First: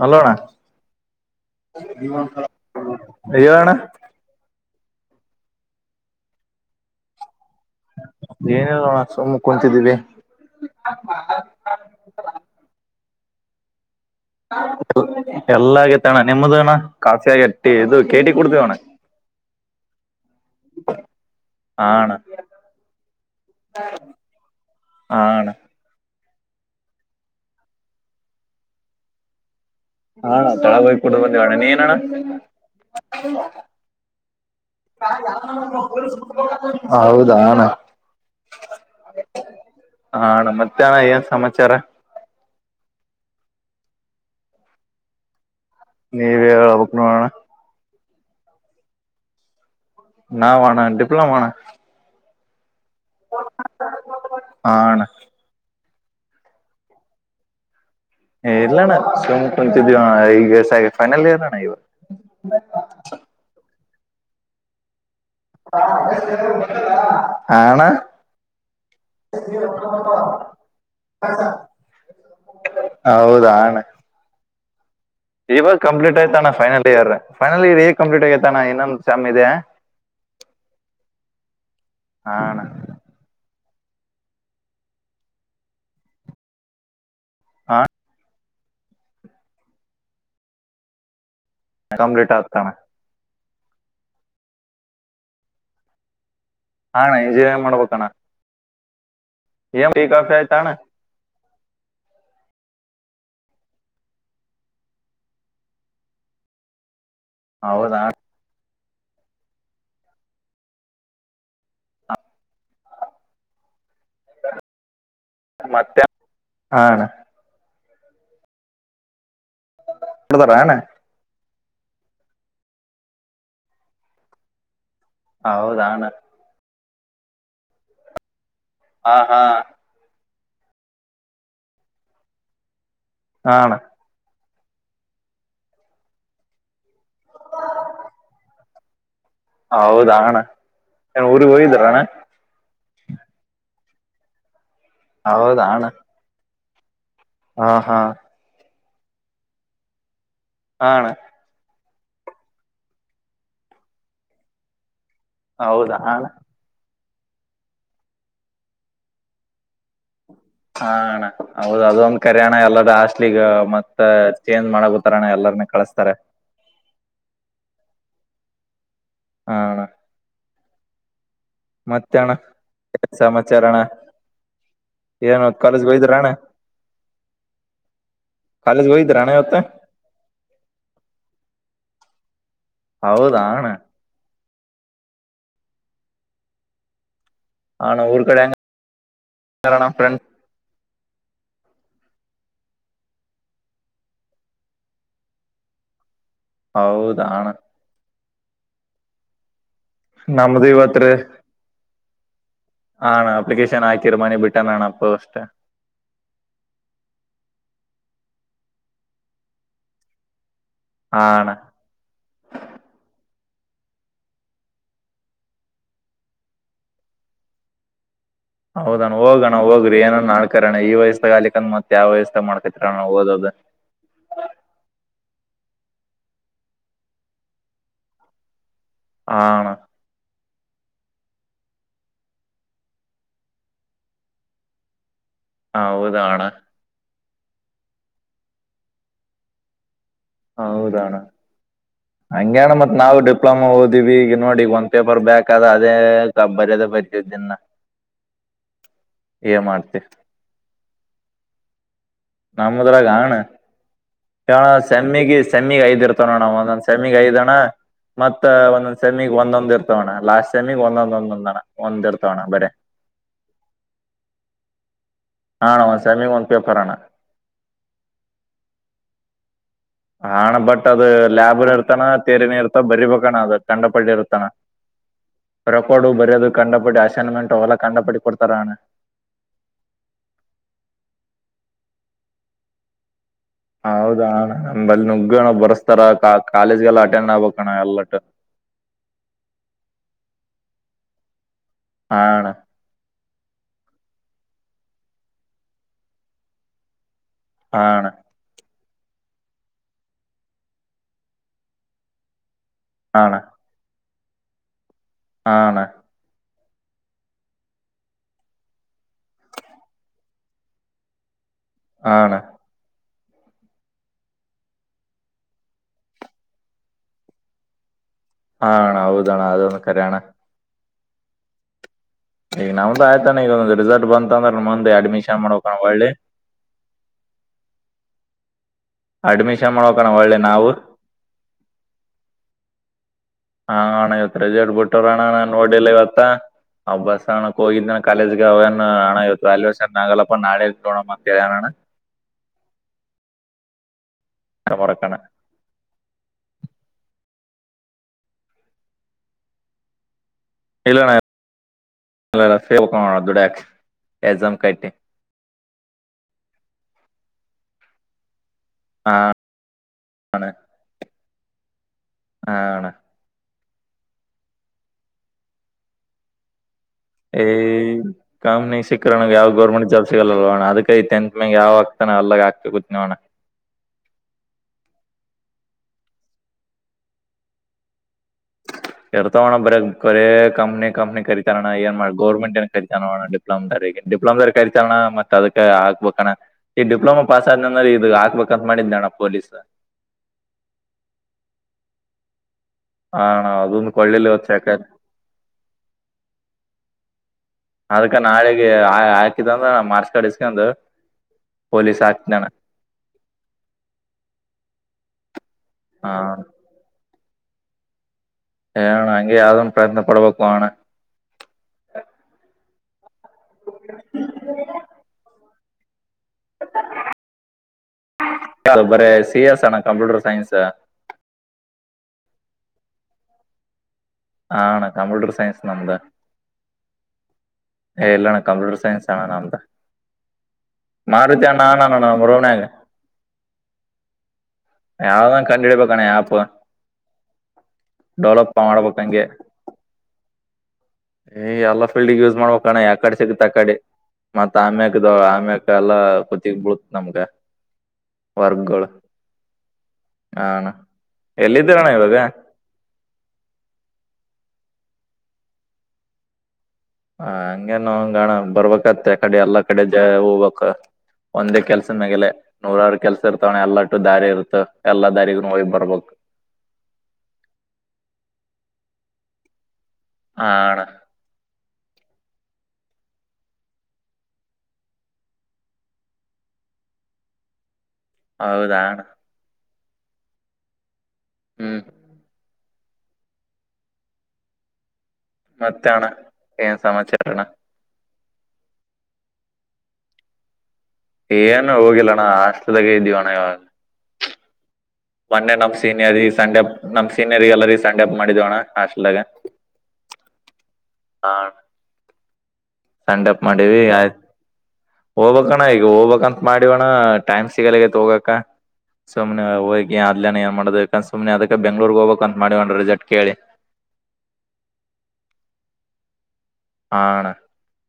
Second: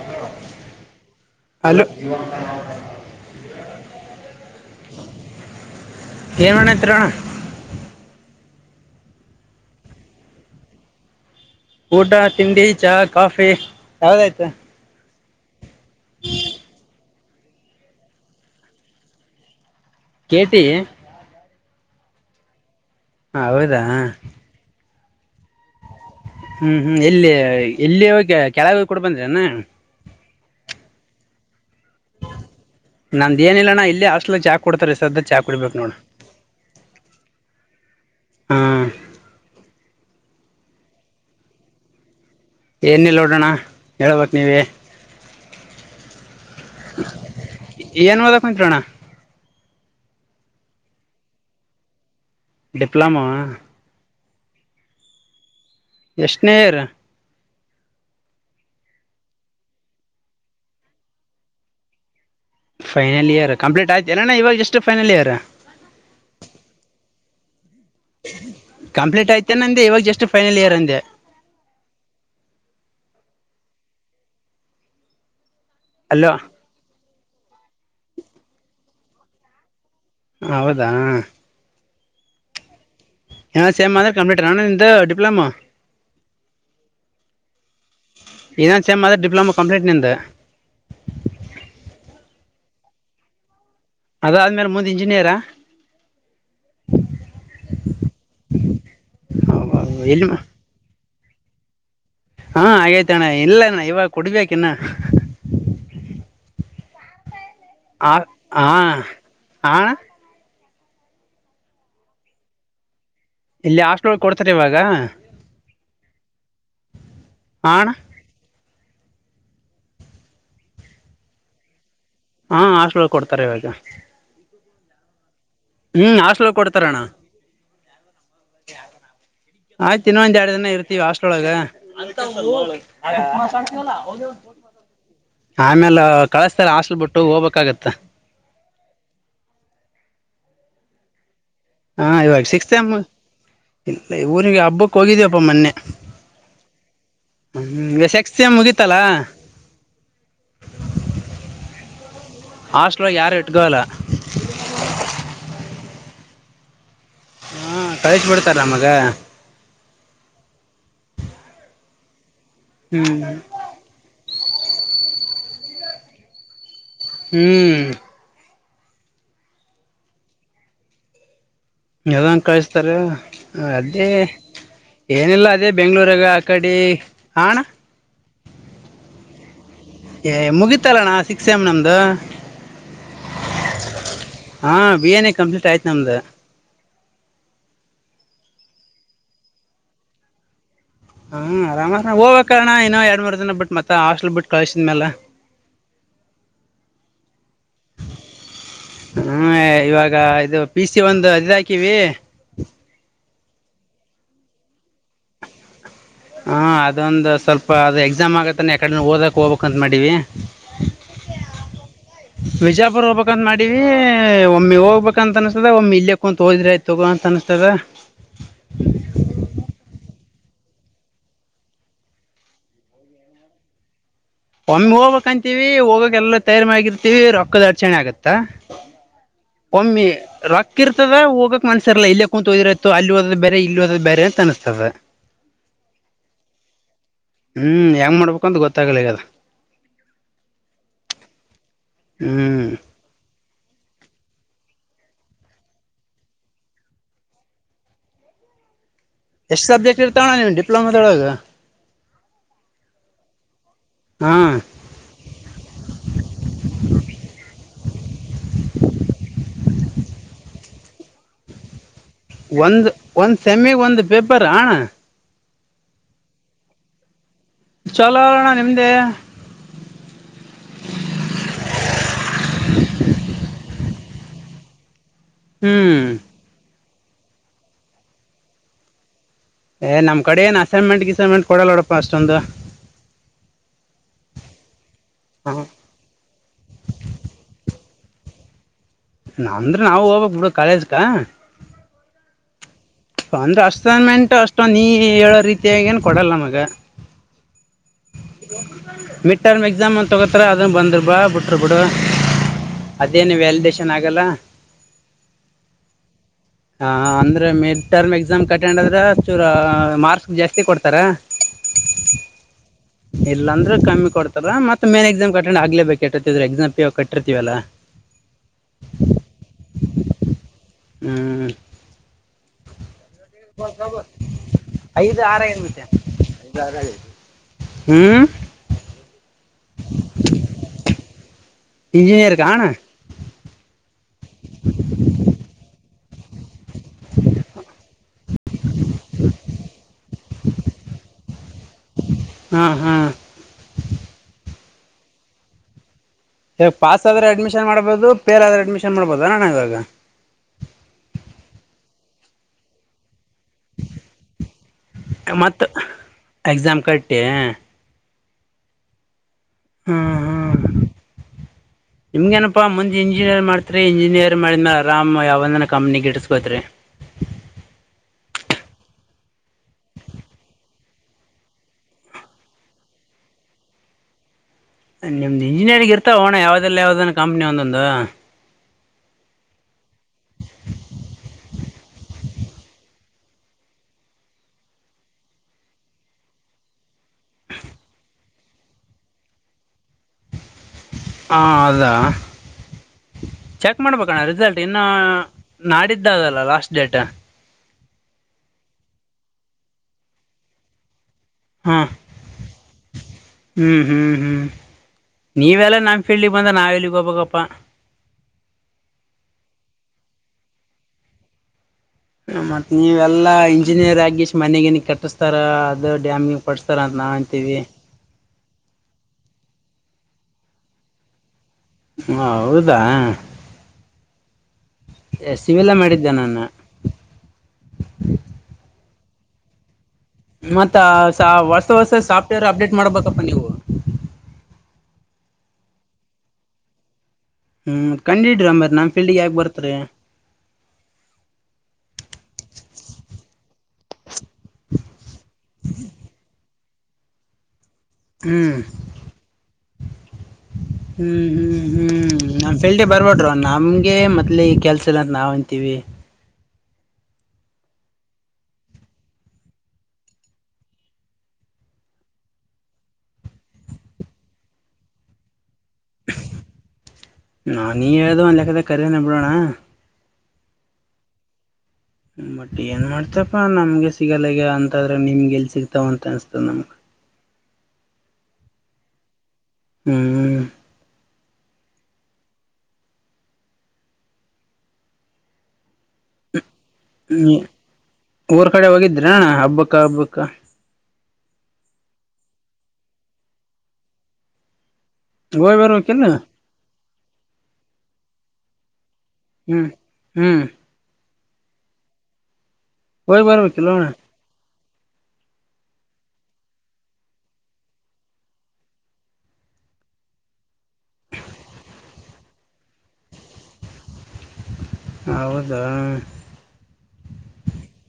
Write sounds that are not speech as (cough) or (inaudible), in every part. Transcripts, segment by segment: ಹಲ್ಲೋಣ್ಣ hello ಅಯ್ಯೋಣ್ಣ ಏನ್ಣತ್ರಣ ಏನಲಣ್ಣ ಸುಮ್ಮ ಕುಂತಿದ್ದೀವಿ ಊಟ ತಿಂಡಿ ಚಹಾ ಕಾಫಿ ಯಾವ್ದಾಯ್ತು ಎಲ್ಲಾಗತ್ತಣ್ಣ ನಿಮ್ದ ಅಣ್ಣ ಕಾಪಿಯಾಗಿ ಟ್ಟಿ ಇದು ಕೇಟಿ ಕುಡ್ತಿವ ಅಣ್ಣ ಕೇಟಿ ಹಾ ಅಣ್ಣ ಹ ಹೌದಾ ಹಾ ಅಣ್ಣ ಹ್ಮ್ ಹ್ಮ್ ಎಲ್ಲಿ ಎಲ್ಲಿ ಹೋಗ ಕೆಳಗೆ ಹೋಗಿ ಕೊಡ್ ಬಂದ್ರಾನ ಹಾ ಅಣ್ಣ ಕೆಳಗ ಹೂಗಿ ಕೂಡದ ಬಂದಿವೆ ಅಣ್ಣ ನೀನ ಅಣ್ಣ ನಮ್ದ ಏನಿಲ್ಲಣ್ಣ ಇಲ್ಲಿ ಹಾಸ್ಟ್ಲ್ ಚಾ ಕೊಡ್ತಾರೆ ಸದ್ದ ಚಾ ಕುಡ್ಬೇಕ್ ನೋಡ ಹೌದಾನ ಹಾ ಹಾ ಅಣ್ಣ ಮತ್ತಾನ ಏನ್ ಸಮಾಚಾರ ಏನಿಲ್ಲ ನೋಡೋಣ್ಣ ಹೇಳ್ಬೇಕಕ್ ನೀವ ನೀವೇಕ್ಣ ಏನ್ ಓದಕ್ ಕುಂತ್ರೋಣ್ಣ ನಾವಣ್ಣ ಡಿಪ್ಲೊಮಣ್ಣ ಡಿಪ್ಲಮ ಹಾ ಅಣ್ಣ ಎಷ್ಟನೇರ್ ಇಲ್ಲಣ್ಣ ಸುಮ್ ಕುಂತಿದೀವ ಈಗ ಫೈನಲ್ ಇರ್ಣ್ಣ ಇವ ಫನಲ್ ಇರ್ ಕಂಪ್ಲೀಟ್ ಆಯ್ತು ಎಲ್ಲಣ ಇವಾಗ ಎಷ್ಟ ೈನಲ್ ಇಯರ್ ಹಾ ಅಣ್ಣ ಕಂಪ್ಲೀಟ್ ಆಯ್ತೇನ ಅಂದೆ ಇವಾಗ ಜಸ್ಟ್ ಫೈನಲ್ ಇಯರ್ ಅಂದೆ ಹ ಹೌದಾಣ್ಣ ಇವಾಗ ಕಂಪ್ಲೀಟ್ ಅಲೋ ಆಯ್ತಾನ್ಣ ಫೈನಲ್ ಇಯರ್ ಫೈನಲ್ ಇಯರ್ ಈಗ ಕಂಪ್ಲೀಟ್ ಆಗೈತಾನ ಇನ್ನೊಂದು ಸಾಮ್ ಇದೆ ಹೌದಾ ಹಾ ಅಣ್ಣ ಇನ್ನೊಂದು ಸೇಮ ಆದ್ರ ಕಂಪ್ಲೂಟರಣ ಡಿಪ್ಲೊಮಾ ಹ ಇದಾ ಸೇಮ್ ಮಾತ್ರ ಡಿಪ್ಲೊಮಾ ಕಂಪ್ಲೀಟ್ ನಿಂತ ಕಂಪ್ಲೀಟ್ ಆಗ್ತಾನೆ ಅದಾದ್ಮೇಲೆ ಮುಂದ್ ಇಂಜಿನಿಯರಾ ಹಣ ಇಂಜಿನಿಯರಿಂಗ್ ಮಾಡಬೇಕಣ್ಣ ಎ ಎಲ್ಲಿ ಈಫೆ ತಾನ ಹಾ ಹಾಗೇತ ಅಣ್ಣ ಇಲ್ಲಣ್ಣ ಇವಾಗ ಕುಡ್ಬೇಕ ಇನ್ನ ಹೌದಾ ಅಣ್ಣ. ಹ ಹಾ ಹಣ ಇಲ್ಲಿ ಹಾಸ್ಟಲ್ಳಗೆ ಕೊಡ್ತಾರೆ ಇವಾಗ ಮತ್ತೆ ಹಣ ಹಣ ಕೊಡತರ ನ ಹಾ ಹಾಸ್ಟೆಲ್ಕೊಡ್ತಾರೆ ಇವಾಗ ಹ ಹೌದಣ ಹಾ ಹಾ ಆಯ್ ಇನ್ನುಂದ ಇರ್ತವಿ ಹಾಸ್ಟೆಗ ಹಾ ಅಣ್ಣ ಆಮೇಲೆ ಕಳಸ್ತಾರೆ ಹಸ್ಲ್ ಬಿಟ್ಟು ಹೋಗ್ಬೇಕಾಗತ್ತ ಹೌದಣ ಊ ಹಾ ಇವಾಗ ಸಿಕ್ಸ್ ಟಮ್ ಇಲ್ಲ ಊರಿಗೆ ಹಬ್ಬಕ್ಕ ಹೋಗಿದೀಪ್ಪ ಹೌದಾ ಮೊನ್ನೆ ಅಣ್ಣ ಹ ಹಾ ಹಾ ಹ್ಮ್ ಈ ಶೆಕ್ಸ್ಸ ಮುಗೀತಲ್ಲಾ ಹಣ ಹಾಸ್ಟ್ ಯಾರು ಎಟ್ಕಾಳಲ ಹೌದಾ ಅಣ್ಣ ಹಾ ಕಳಿಸಿ ಬಿಿಡ್ತಾರ ನಮಗೆ ಹಾಣ ಹೌದು ಅದು ಕರಣ ಎಲ್ಲರ ಹ್ಮ್ ಹಾಸ್ಲಿಗ ಮತ್ತ ಚೇಂಜ್ ಮಾಡತಾರಣ ಎಲ್ಲಾರ್ನ್ನ ಕಳಸ್ತಾರೆ ಹ್ಮ್ ಹಣ ಯದಂಗ ಕಳ್ಸ್ತಾರ ಸಮಾಚಾರ ಅಣ್ಣ ಅದೇ ಏನು ಏನಿಲ್ಲ ಅದೇ ಕಾಲೇಜ್ ಹೋಗಿದ್ರ ಬೆಂಗ್ಳೂರಾಗ ಅಣ್ಣ ಆ ಕಡಿ ಅಣ್ಣ ಕಾಲೇಜ್ ಹೋಗ್ದ್ರಣೆ ಏ ಮುಗೀಿತಲ್ಲಣ್ಣ ಸಿಕ್ಸ್ ಎಮ್ ನಮ್ದು ಹೌದಾಣ್ಣ ಹಾ ಬಿ ಎನ್ ಎ ಕಂಪ್ಲೀಟ್ ಆಯ್ತು ನಮ್ದ ಹಣ ಊರ್ ಕಡೆಂಗ ಹ್ಮ ಆರಾಮಸ್ ಹೋಗ್ಬೇಕ ಕಾರಣ ಇನ್ನೋ ಎರಡ್ ಮೂರ್ ದಿನ ಬಿಟ್ಟ ಮತ್ತ ಹಾಸ್ಟಲ್ ಬಿಟ್ಟು ಕಳ್ಿದ್ಮೇಲೆ ಹ ಹೌದಣ ಹ್ಮ ಇವಾಗ ಇದು ನಮ್ದು ಪ ಸಿ ಇವತ್ತು ಒಂದು ಅದ ಹಾಕೀಿ ಹಾ ಅಣ್ಣ ಅಪ್ಲಿಕೇಶನ್ ಆಯ್ತೀರ್ ಮಾನಿ ಬಿಟ್ಟನ್ ಅಣಪ್ಪ ಅಷ್ಟೆ ಹಾ ಅದೊಂದು ಸ್ವಲ್ಪ ಅದು ಎಕ್ಸಾಮ್ ಆಗತ್ತಾನ ಯಕಡ ಓದಕ್ ಹೋಗ್ಬೇಕಕ್ ಅಂತ ಮಾಡೀವಿ ಹಾ ಅಣ್ಣ ಬಜಾಪೂರ್ ಒಬೇಕ ಅಂತ ಮಾದಿವಿ ವಿ ಒಮ್ಮಿ ಹೋಗ್ಬೇಕಂತ ಅನ್ಸ್ತದ ಒಮ್ಮಿ ಇಲ್ಲಯಕ್ಕ ಕುಂತತ್ ಹೋದ್ರ ಆಯ್ತಗ ಅಂತ ಅನ್ಸ್ತದ ಹೌದಣ ಹೋಗಣ ಹೋಗ್ರಿ ಏನನ್ ನಾಳ್ಕರಣ ಈ ವಯಸ್ಸತಾಗ ಆಲಿಕಂದ ಮತ್ ಯಾವ ವಯಸ್ಸತಾಗ ಮಾಡ್ಕತಿರಣ ಓದೋದ ಒಮ್ಮ ಹೋಗ್ಬೇಕಕ್ಂತೀವಿ ಹೋಗಕ್ಕೆ ಎಲ್ಲ ತಯಾರಿ ಮಾಡಗಿರ್ತಿೀವಿ ರೊಕ್ಕದ ಅಡಚಣೆ ಆಗತ್ತಾ ಹಾ ಅಣ್ಣ ಒಮಿ ರೋಕ್ ಹಕ್ಕಿರ್ತದ ಹೋಗಕ್ ಮನ್ಸರ್ಲ್ಲ ಇಲ್ಲೇ ಕುಂತತ್ ಹೋದಿರಯತ್ತು ಅಲ್ಲಿಓದ ಬೇರೆ ಇಲ್ಲಿ ಓದ್ ಬೇರೆ ಅಂತ ಅನಸ್ತದ ಹ ಹೌದಣ ಹ್ಮ್ ಹೆಂಗ್ ಮಾಡ್ಬೇಕುಂತ ಗೊತ್ತಾಗಲಿಗದ ಹ ಹೌದಣ್ಣ ಹ್ಮ್ ಹಂಗೆಣ ಮತ್ ನಾವ ಡಿಪ್ಲೊಮಾ ಓದ್ವಿ ಈಗ ನೋಡಿ ಈಗ ಒಂದ್ ಪೇಪರ್ ಬ್ಯಾಕ್ ಆದ ಅದೇ ಬರೋದೇ ಬರಿತಿದ್ದನ್ನ (inaudible) ಎಷ್ಟು ಸಬ್ಜೆಕ್ಟ್ ಇರ್ತಣ್ಣ ನೀವು ಡಿಪ್ಲೊಮಾ ದೋಳಗ ನಮ್ಮದರ ಗಾಣ ಹಾ ಕಣ ಸಮ್ಮಿಗೆ ಸಮ್ಮಿಗೆ ಐದ್ ಇರ್ತವನಣ ನಾವ ಒಂದೊಂದ್ ಸಮ್ಮಿ ಐದಣ್ಣ ಮತ್ತ ಒಂದೊಂದ್ ಸೆಮಿಗ್ ಒಂದೊಂದ್ ಇರ್ತವಣ್ಣ ಲಾಸ್ಟ್ ಸೆಮಿಗ್ ಒಂದೊಂದ್ ಒಂದೊಂದಣ ಒಂದ ಒಂದ್ ಸಮ್ಮಿ ಒಂದು್ ಪೇಪರ್ ಹಣ್ಣ ಹಣ ಒಂದಂದು ಸೆಮಿಂಗ ಒಂದಂದು ಪೇಪರ್ಣ ಚಲೋ ರೋಣ ನಿಮ್ದೇ ಹಣ ಬಟ್ ಅದ ಲ್ಯಾಬ್ರ್ ಇರ್ತಾನ ತೇರಿನ ಇರ್ತ ಬರಿಬೇಕಣ ಅದ ಕಂಡಪಟ್ಟ ಇರ್ತಾನ ಹ್ಮ್ ರಕಡು ಬರಯೋದು ಕಂಡಪಟ್ಟ ಅಸೈನ್ಮೆಂಟ್ ಅವ ಅವಲ್ಲ ಕಂಡಪಟ್ಟಿ ಕೊಡ್ತಾರ ಅವಣ ಏ ನಮ್ ಕಡೆ ಏನ್ ಅಸೈನ್ಮೆಂಟ್ ಗಿಸೈನ್ಮೆಂಟ್ ಕೊಡಲ್ಲ ನೋಡಪ್ಪ ಅಷ್ಟೊಂದು ಹೌದಾಲ್ಲಿ ನುಗ್ಗೋಣ ಹ್ಮ್ ಬರ್ಸ್ತಾರ ಕಾಲೇಜ್ಗೆಲ್ಲ ಅಟೆಂಡ್ ಆಗ್ಬೇಕಣ್ಣ ಎಲ್ಲ ಹ ನಂದ್ರ ನಾವವು ಹೋಗ್ಕ್ ಬಿಡು ಕಾಲೇಜ್ಕ ಹಣ ಅಂದ್ರೆ ಅಸ್ಸೈನ್ಮೆಂಟ್ ಅಷ್ಟೊ ನೀ ಹೇಳೋ ರೀತಿಯೇನ್ ಕೊಡಲ್ಲ ನಮಗ ಹಣ ಮಿಡ್ ಟರ್ಮ್ ಎಕ್ಸಾಮ್ ಅಂತ ತೊಗೋತಾರ ಅದನ್ನು ಬಂದರು ಬಾ ಬಿಟ್ರು ಬಿಡು ಅದೇನು ವ್ಯಾಲ್ಡೇಶನ್ ಆಗಲ್ಲ ಹಣ ಹಾ ಅಂದ್ರೆ ಮಿಡ್ ಟರ್ಮ್ ಎಕ್ಸಾಮ್ ಕಟೆಂಡ್ ಆದ್ರೆ ಚೂರ ಮಾರ್ಕ್ಸ್ ಜಾಸ್ತಿ ಕೊಡ್ತಾರ ಆಣ ಇಲ್ಲಾಂದ್ರೆ ಕಮ್ಮಿ ಕೊಡ್ತಾರ ಮತ್ತತ್ ಮೇನ್ ಎಕ್ಸಾಮ್ ಕಟ್ಟ್ ಆಗ್ಲೇ ಬೇಕಿರ್ತಿದ್ರ ಎಕ್ಸಾಮ್ ಕಟ್ಟಿರ್ತವಲ್ಲಾ ಹಣ ಹೌದಣ ಅದೊಂದು ಕರಣ ಹ್ಮ್ ಈಗ ನಮ್ದು ಆಯ್ತಾನೆ ಈಗ ಒಂದ್ ರಿಸಲ್ಟ್ ಬಂತ ಅಂದ್ರ ಮಂದೆ ಐದು ಅಡ್ಮಿಶನ್ ಆರ ಏನು ಮಾಡ್ಕಣ ಮತ್ತೆ ಒಳ್ಳೆ ಹ್ಮ್ ಅಡ್ಮಿಷನ್ ಮಾಡೋಕಣ ಒಳ್ಳೆ ನಾವು ಇಂಜಿನಿಯರ್ಗ ಹಾಣ ಇತ್ ರಜಡ್ಬ ಬಿಟ್ಟ್ರಣ್ಣ ನಾನ್ ನೋಡಿಿಲ್ಲ ಇವತ್ತ ಅವ ಬಸ್ ಹಣಕ್ ಹೋಗಿದ್ದನ ಕಾಲೇಜ್ಗೆ ಅವೇನ್ ಹಣ ಇವತ್ತು ಅಾಲ ವರ್ಷದನ ಆಗಲ್ಲಪ್ಪ ನಾಳ ಇ ನೋಣಮ್ಮ ಚಾನಣ ಹಾ ಹಾ ಹ ಕೊರಕಣ ಇವಾಗ ಪಾಸ್ ಆದ್ರೆ ಅಡ್ಮಿಷನ್ ಮಾಡ್ಬೋುದು ಪಫೇರ್ ಆದ್ರೆ ಅಡ್ಮಿಷನ್ ಮಾಡ್ಬೋದ ಅಣ ಇವಾಗ ಇಲ್ಲ ಇಲ್ಲ ಇಲ್ಲ ಸೇ ಅುಡಾಕ್ ಜಾಮ ಕಟ್ಟೆ ಮತ್ತ ಎಕ್ಸಾಮ್ ಕಟ್ಟೆ ಹಾ ಹಾ ಹಾ ನಿಮ್ಗ ಹಾ ಏನಪ್ಪಾ ಅಣ್ಣ ಮುಂದ್ ಇಂಜಿನಿಯರ್ ಮಾಡತ್ರಿ ಇಂಜಿನಿಯರ್ ಮಾಡಿದ್ ಆರಾಮ್ ಯಾವಂದ ಕಂಪ್ನಿ ಇಟ್ಸ್ಕೋತ್ರಿ ಏ್ ಕಂಪ್ನಿ ಸಿಕ್ಕರನಗೆ ಯಾವ್ ಗೌರ್ಮೆಂಟ್ ಜಾಬ್ ಸಿಗಲ್ಲಲ್ವಣ ಅದಕೈ ಟೆಂತ್ ಮ್ಯ ಯಾವ್ ಆಗ್ತ ನಲ್ಲ ಕಾಕ್ ಕುಚಣ ನಿಮ್ದು ಇಂಜಿನಿಯರಿಂಗ್ ಇರ್ತಾವ ಹೋಣ ಯಾವ್ದಲ್ಲ ಯಾವ್ದನ್ ಕಂಪ್ನಿ ಒಂದೊಂದು ಇರ್ತವಣ ಬರ ಬರ ಕಂಪ್ನಿ ಕಂಪ್ನಿ ಕತಾನ ಏನ್ ಮಾಡ ಗೌರ್ಮೆಂಟ್ ಏನ್ ಕರಿತಣ ಡಿಪ್ಲಮ್ ದಾರ ಡಿಪ್ಲೋಮ್ ದಾರಿ ಕರಿತ ಅಣ್ಣ ಮತ್ ಅದಕ ಹಾಕ್ಬೇಕಣ ಈ ಡಿಪ್ಲೊಮಾ ಪಾಸ್ ಆದ್ಂದ್ರೆ ಇದದು ಹಾಕ್ಬೇಕಂತ ಮಾಡಿದ್ ನಣ ಪೊೀಸ್ ಹ ಅದಾ ಹಾ ಅಣ್ಣ ಚೆಕ್ ಅದೊಂದು ಮಾಡ್ಬೇಕಣ್ಣ ಕೊಳ್ಳಿಲ್ಲ ಇವತ್ತು ರಿಸಲ್ಟ್ ಇನ್ನು ಸಾಕಾಯ್ತು ನಾಡಿದ್ದದಲ್ಲ ಲಾಸ್ಟ್ ಡೇಟ್ ಅದಕ ನಾಳಿಗೆ ಹಾಕಿದಂದ್ರ ನಾ ಮಾರ್ಚ್ ಕಡಸ್ಕೊಂಡ ಹಾ ಪೊಲೀಸ್ ಹಾಕ್ನಾನ ಹ್ಮ್ ಹ್ಮ್ ಹ್ಮ್ ನೀವೆಲ್ಲ ನಮ್ ಹಾ ಫೀಲ್ಗ್ ಬಂದ್ರ ನಾವ್ ಎಲ್ಲಿಗೆ ಹೋಗಬಬೇಕ ಪ್ಪ ಹ ಅಣ ಹಂಗಗೆ ಯಾವ್ದನ್ ಪ್ರಯತ್ನ ಪಡ್ಬೇಕು ಅಣ್ಣ ಹ ಮತ್ತ್ ನೀವೆಲ್ಲಾ ಇಂಜಿನಿಯರ್ ಆಗೇಶ್ ಮನೆಗನ ಕಟ್ಟಿಸ್ತಾರ ಅದುೊ ಡ್ಯಾಮಿಗೆ ಪಡ್ಸ್ತಾರ ಅಂತ ನಾವ ಅಂತೀವಿ ಯಾವ ಬರ ಸಿ ಎಸ್ಣ್ಣ ಕಂಪ್ಯೂಟರ್ ಸೈನ್ಸ್ ಹ ಹೌದಾ ಹಾ ಅಣ್ಣ ಕಂಪ್ಯೂಟರ್ ಸೈನ್ಸ್ ಸಿಿವಲ್ಲ ಮಾಡಿದ್ದೆ ನಾನ ಹ ಇಲ್ಲಣ ಕಂಪ್ಯೂಟರ್ ಸೈನ್ಸ್ ಆಣ ನ್ದ ಮತ್ತ ಸ ವರ್ಸ ವರ್ಸ ನಮ್ಮ ಸಾಫ್ಟ್ವೇರ್ ರೂಮ್ನ್ಯಾಗ ಅಪ್ಡೇಟ್ ಮಾಡ್ಬೇಕಪ್ಪ ನೀವು ಯಾರದಾ ಕಂಡಡಿ ಪ ಕಣ ಯಾಪ ಹ್ಮ್ ಕಂಡಿಡ್ರಿ ಅಮೇತ್ ನಾ್ ಫೀಲ್ಡ್ ಯಾಕ ಬರ್ತ್ರಿ ಏ, ಎಲ್ಲ ಫೀಲ್ಡ್ಗ್ ಯೂಸ್! ಮಾಡ್ಬೇಕಣ ಯಾ ಕಡೆ, ಸಿಗುತ್ತ, ಆ ಕಡೆ. (unintelligible) ಮತ್ತ್, ಆಮ್ಯಕದು, ಆಮ್ಯಕ, ಎಲ್ಲಾ ಕುತಿ ಬಿಡತ್, ನಮಗ. (unintelligible) ಹ್ಮ್ ವರುಗಳು. (unintelligible) ಹ್ಮ್, ಹ್ಮ್, ಹ್ಮ್, ಇವಾಗ ನಮ್ಫೀಲ್ಡೆಗೆ, ಬರಬೇಡರೋ ನಮ್ಗೆ, ಮೊದ್ಲೇ, ಈ ಕೆಲ್ಸ. (unintelligible) ಗೊತ್ತಿಲ್ಲ ಅಂತ ನಾವಂತೀವಿ? (unintelligible) ಹ, ಹಂಗೇನು, ಹಂಗಣ, ಬರ್ಬೇಕಾದ್ರೆ ತಿಳ್ಕೊಂಡು, ಆ ಕಡೆ ಎಲ್ಲಾ! ಕಡೆ ಜ, ಹೋಗಕ್ಕ. (unintelligible) ಒಂದೇ, ಕೆಲ್ಸ ಮ್ಯೇಲೆ, ನೂರಾರು, ಕೆಲ್ಸ ಇರ್ತವಣ, ಎಲ್ಲಟ್ಟು, ದಾರಿ ಇರುತ ಎಲ್ಲಾ ದಾರಿಗೂ! (unintelligible) ಹಾ, ನೀನು ಹೇಳಿದ ಲೆಕ್ಕದಲ್ಲಿ? ಖರೇನ ಅದೆಲ್ಲ ಬಿಡೋಣ್ಣ. (unintelligible) ಹಡ. (unintelligible) ಹಾ, ಬಟ್, ಏನ್ ಮಾಡ್ತೀಯಪ್ಪ, ನಮ್ಗೆ ಸಿಗಲ್ಲಗೆ ಅಂತಾದ್ರೆ ನಿಮ್ಗೆ ಎಲ್ ಸಿಗ್ತಾವ ಅಂತ ಅನ್ಸ್ತ ನಮ್ಗ. (unintelligible) (unintelligible) (inaudible) ಹೌದಾ? (inaudible) ಹ್ಮ್, ಹ್ಮ್ಮ್. (inaudible) ಹ್ಮ್ ಮತ್ತೆನ್ನ, ಏನ್, ಸಮಾಚಾರನಾ. (inaudible) ನಿಮ್ಮು ಊರ್, ಕಡೆ ಹೋಗಿದ್ದ! ಹಬ್ಬಕ್ಕ, ಹಬ್ಬಕ್ಕ? (inaudible) ಏನು, ಹೋಗಿಲ್ಲಣ್ಣ, ಹಾಸ್ಟೆಲ್ ದಾಗ! ಇದ್ದೀನಿ ಅಣ್ಣ. (inaudible) ಮೊನ್ನೆ, ಹೋಗ್ ನಮ್ ಬರ್ಬೇಕಿಲ್ಲ ಸೀನಿಯರ್, ಸೆಂಡ ಅಪ್ ನಮ್ ಸೀನಿಯರ್ ಎಲ್ಲರಿಗೆ, ಸೆಂಡ್ ಆಫ್ಅಪ್ ಮಾಡಿದೋಣ್ಣ, ಅಷ್ಟೆ! (inaudible) ಹ್ಮ್, ಹ್ಮ್. (inaudible) ಹಾ, ಅಣ್ಣ. (inaudible) ಹೋಗ್ ಸ್ಯಾಂಡಪ್, ಬರ್ಬೇಕಿಲ್ಲ ಮಾಡಿವಿ, ಅಣ್ಣ ಆಯ್ತು! (inaudible) ಹೋಗ್ಬೇಕು, ಅಣ್ಣ, ಈಗ ಹೋಗ್ಬೇಕಂತ ಮಾಡಿವಿ, ಟೈಮ್, ಸಿಗಲ್ಲ ಹೋಗೋಕೆ? (unintelligible) ಸುಮನೆ ಹೋಗಿ, ಅಲಿಯೆನ್ನ, ಏನ್ ಮಾಡುದು, ಅಂತ, ಸುಮ್ನೆ ಅದಕ್ಕೆ, ಬೆಂಗಳೂರಿಗೆ ಹೋಗ್ಬೇಕಕ್ ಅಂತ ಮಾಡಿವಿ, ರಿಸಲ್ಟ್ಕೇಳಿ. (inaudible) ಹೌದಾ! ಹಾ ಅಣ್ಣ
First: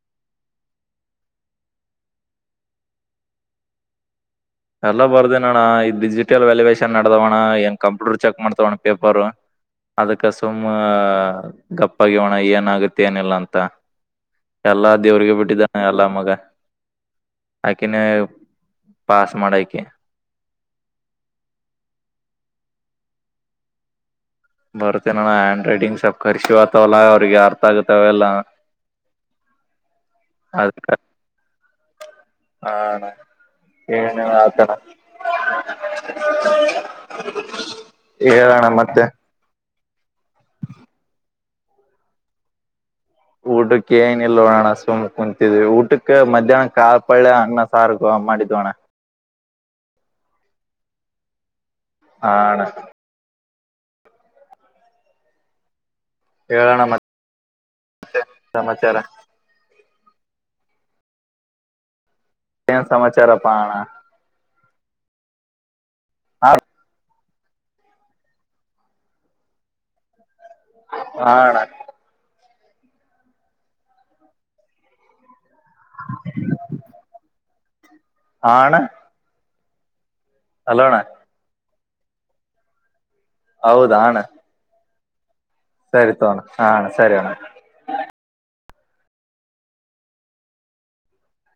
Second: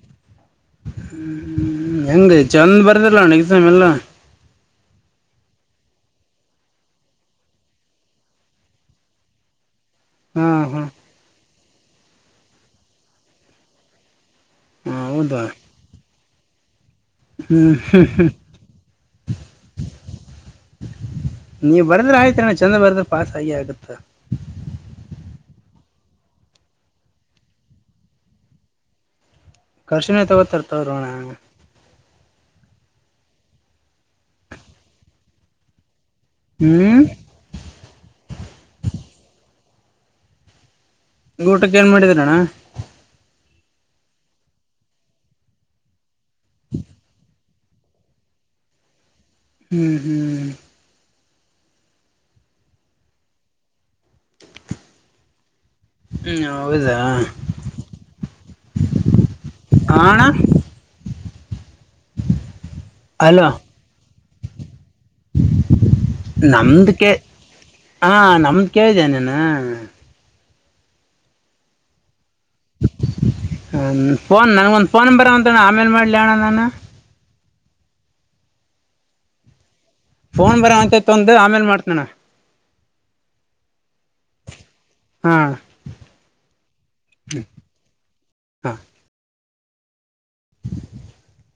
(unintelligible) ಹ್ಮ್, ಯಂಗ್ ಚಂದ್ ಬರ್ಲಿಲ್ಲ, ಅಣ್ಣಾ, ಇದನ್ನಲ್ಲ? (unintelligible) ಎಲ್ಲ, ಬರ್ದಿದ್ದೀನಿ ಅಣ್ಣ, ಇ ಡಿಜಿಟಲ್ ವ್ಯಾಲ್ಯುವೇೇಶನ್, ನಡದವಣ್ಣ ಏನ್ ಕಂಪ್ಯೂಟರ್, ಚೆಕ್! ಮಾಡ್ತವಣ್ಣ, ಪೇಪರ್? (inaudible) ಅದಕ್ಕ, ಹಾ ಸುಮ್ಮ, ಹಾ ಗಾಪ್ಪಾಗಿ ಅಣ್ಣ, ಏನಾಗತ್ತೆ ಎನ್ಯಾಗಿಲ, ಅಂತ? (unintelligible) ಎಲ್ಲಾ, ಹಾ ದೇವ್ರಿಗೆ, ಹೌದಾ ಬಿಟ್ಟಿದ್ದಾನ! ಎಲ್ಲ ಮಗ. (inaudible) I can pass. (unintelligible) ನೀ ಬರೆದರೆ, ಆಯ್ತು, ಅಣ್ಣಾ. (unintelligible) ಚೆಂದ, ಬಾರಿದಾರೆ, ಪಾಸ್, ಆಗಿ ಆಗುತ್ತ! (unintelligible) ಬರ್ತೆೇನಾನ, ಹ್ಯಾಂಡ್ ರೈಟಿಂಗ್ ಸಪ್ ಖರ್ಷಿವತವಲ್ಲ! ಅವ್ರಿಗೆ ಅರ್ಥ ಆಗತಾವಲ್ಲ. (unintelligible) ಕ್ವೆಶ್ಚನ್, ಅರ್ಥ, ಆಗ್ತಿಲ್ಲ, ಅಲ್ವನ್ನ. (unintelligible) ಹ, ಅಣ್ಣ, ಏನುಯತೀರ? ಹ್ಮ್ (unintelligible) ಹೇಳಣ, ಮತ್ತೆ. (unintelligible) ಊಟಕ್ಕೆ, ಏನ್ ಮಾಡಿದ್ರಣ್ಣ? (unintelligible) ಊಟಕ್ಕೆ, ಏನು, ಇಲ್ವನ್ನ, ಸುಮ್, ಕುತಿದ್ವಿ ಊಟಕ್ಕೆ, ಮಧ್ಯಾಹ್ನ, ಕಾಪಾಳ್ಯ ಅಂಗ. (unintelligible) ಸಾರುಗೋ, ಮಾಡಿದ್ದೀವಿ ಅಣ್ಣ. (inaudible) ಹ್ಮ್, ಹ್ಮ್. (unintelligible) ಆ ಅಣ್ಣ. (unintelligible) ಹ್ಮ್, ಹೇಳೋಣ ಹೌದಾ? ಮತ್ತೆ (unintelligible) ಸಮಾಚಾರ ಹ ಆನ್ಣ. (unintelligible) ಏನ್, ಸಮಾಚಾರಪ್ಪಣ? (unintelligible) ಹಾ ನಮ್ದಕ್ಕೆ? (unintelligible) ಹಾ, ನಮ್ದ್, ಕೇಳ್ಳಿದಿಯ ನೀನು? (unintelligible) ಹಾಣ. (unintelligible) ಹ, ಫೋನ್ ನನ್ಗೊಂದ್, ಫೋನ್ಂಬರ್ ಅಂತಣ, ಆಮೇಲೆ, ಮಾಡ್ಲಿ ಅಣ್ಣ ನಾನು? (unintelligible) ಆ, ಅಣ್ಣಾ! (inaudible) ಫೋನ್, ಬೇರೆ, ಅಂತೈತ್, ಒಂದು ಆಮೇಲ್ ಮಾಡ್ತಾನ. (unintelligible) ಹೌದ, ಹಣ. (unintelligible) ಹಾ ಸರಿತಾಕೊಲನಾ, ಸರಿಯಣ್ಣ. (unintelligible) ಹಾ ಹ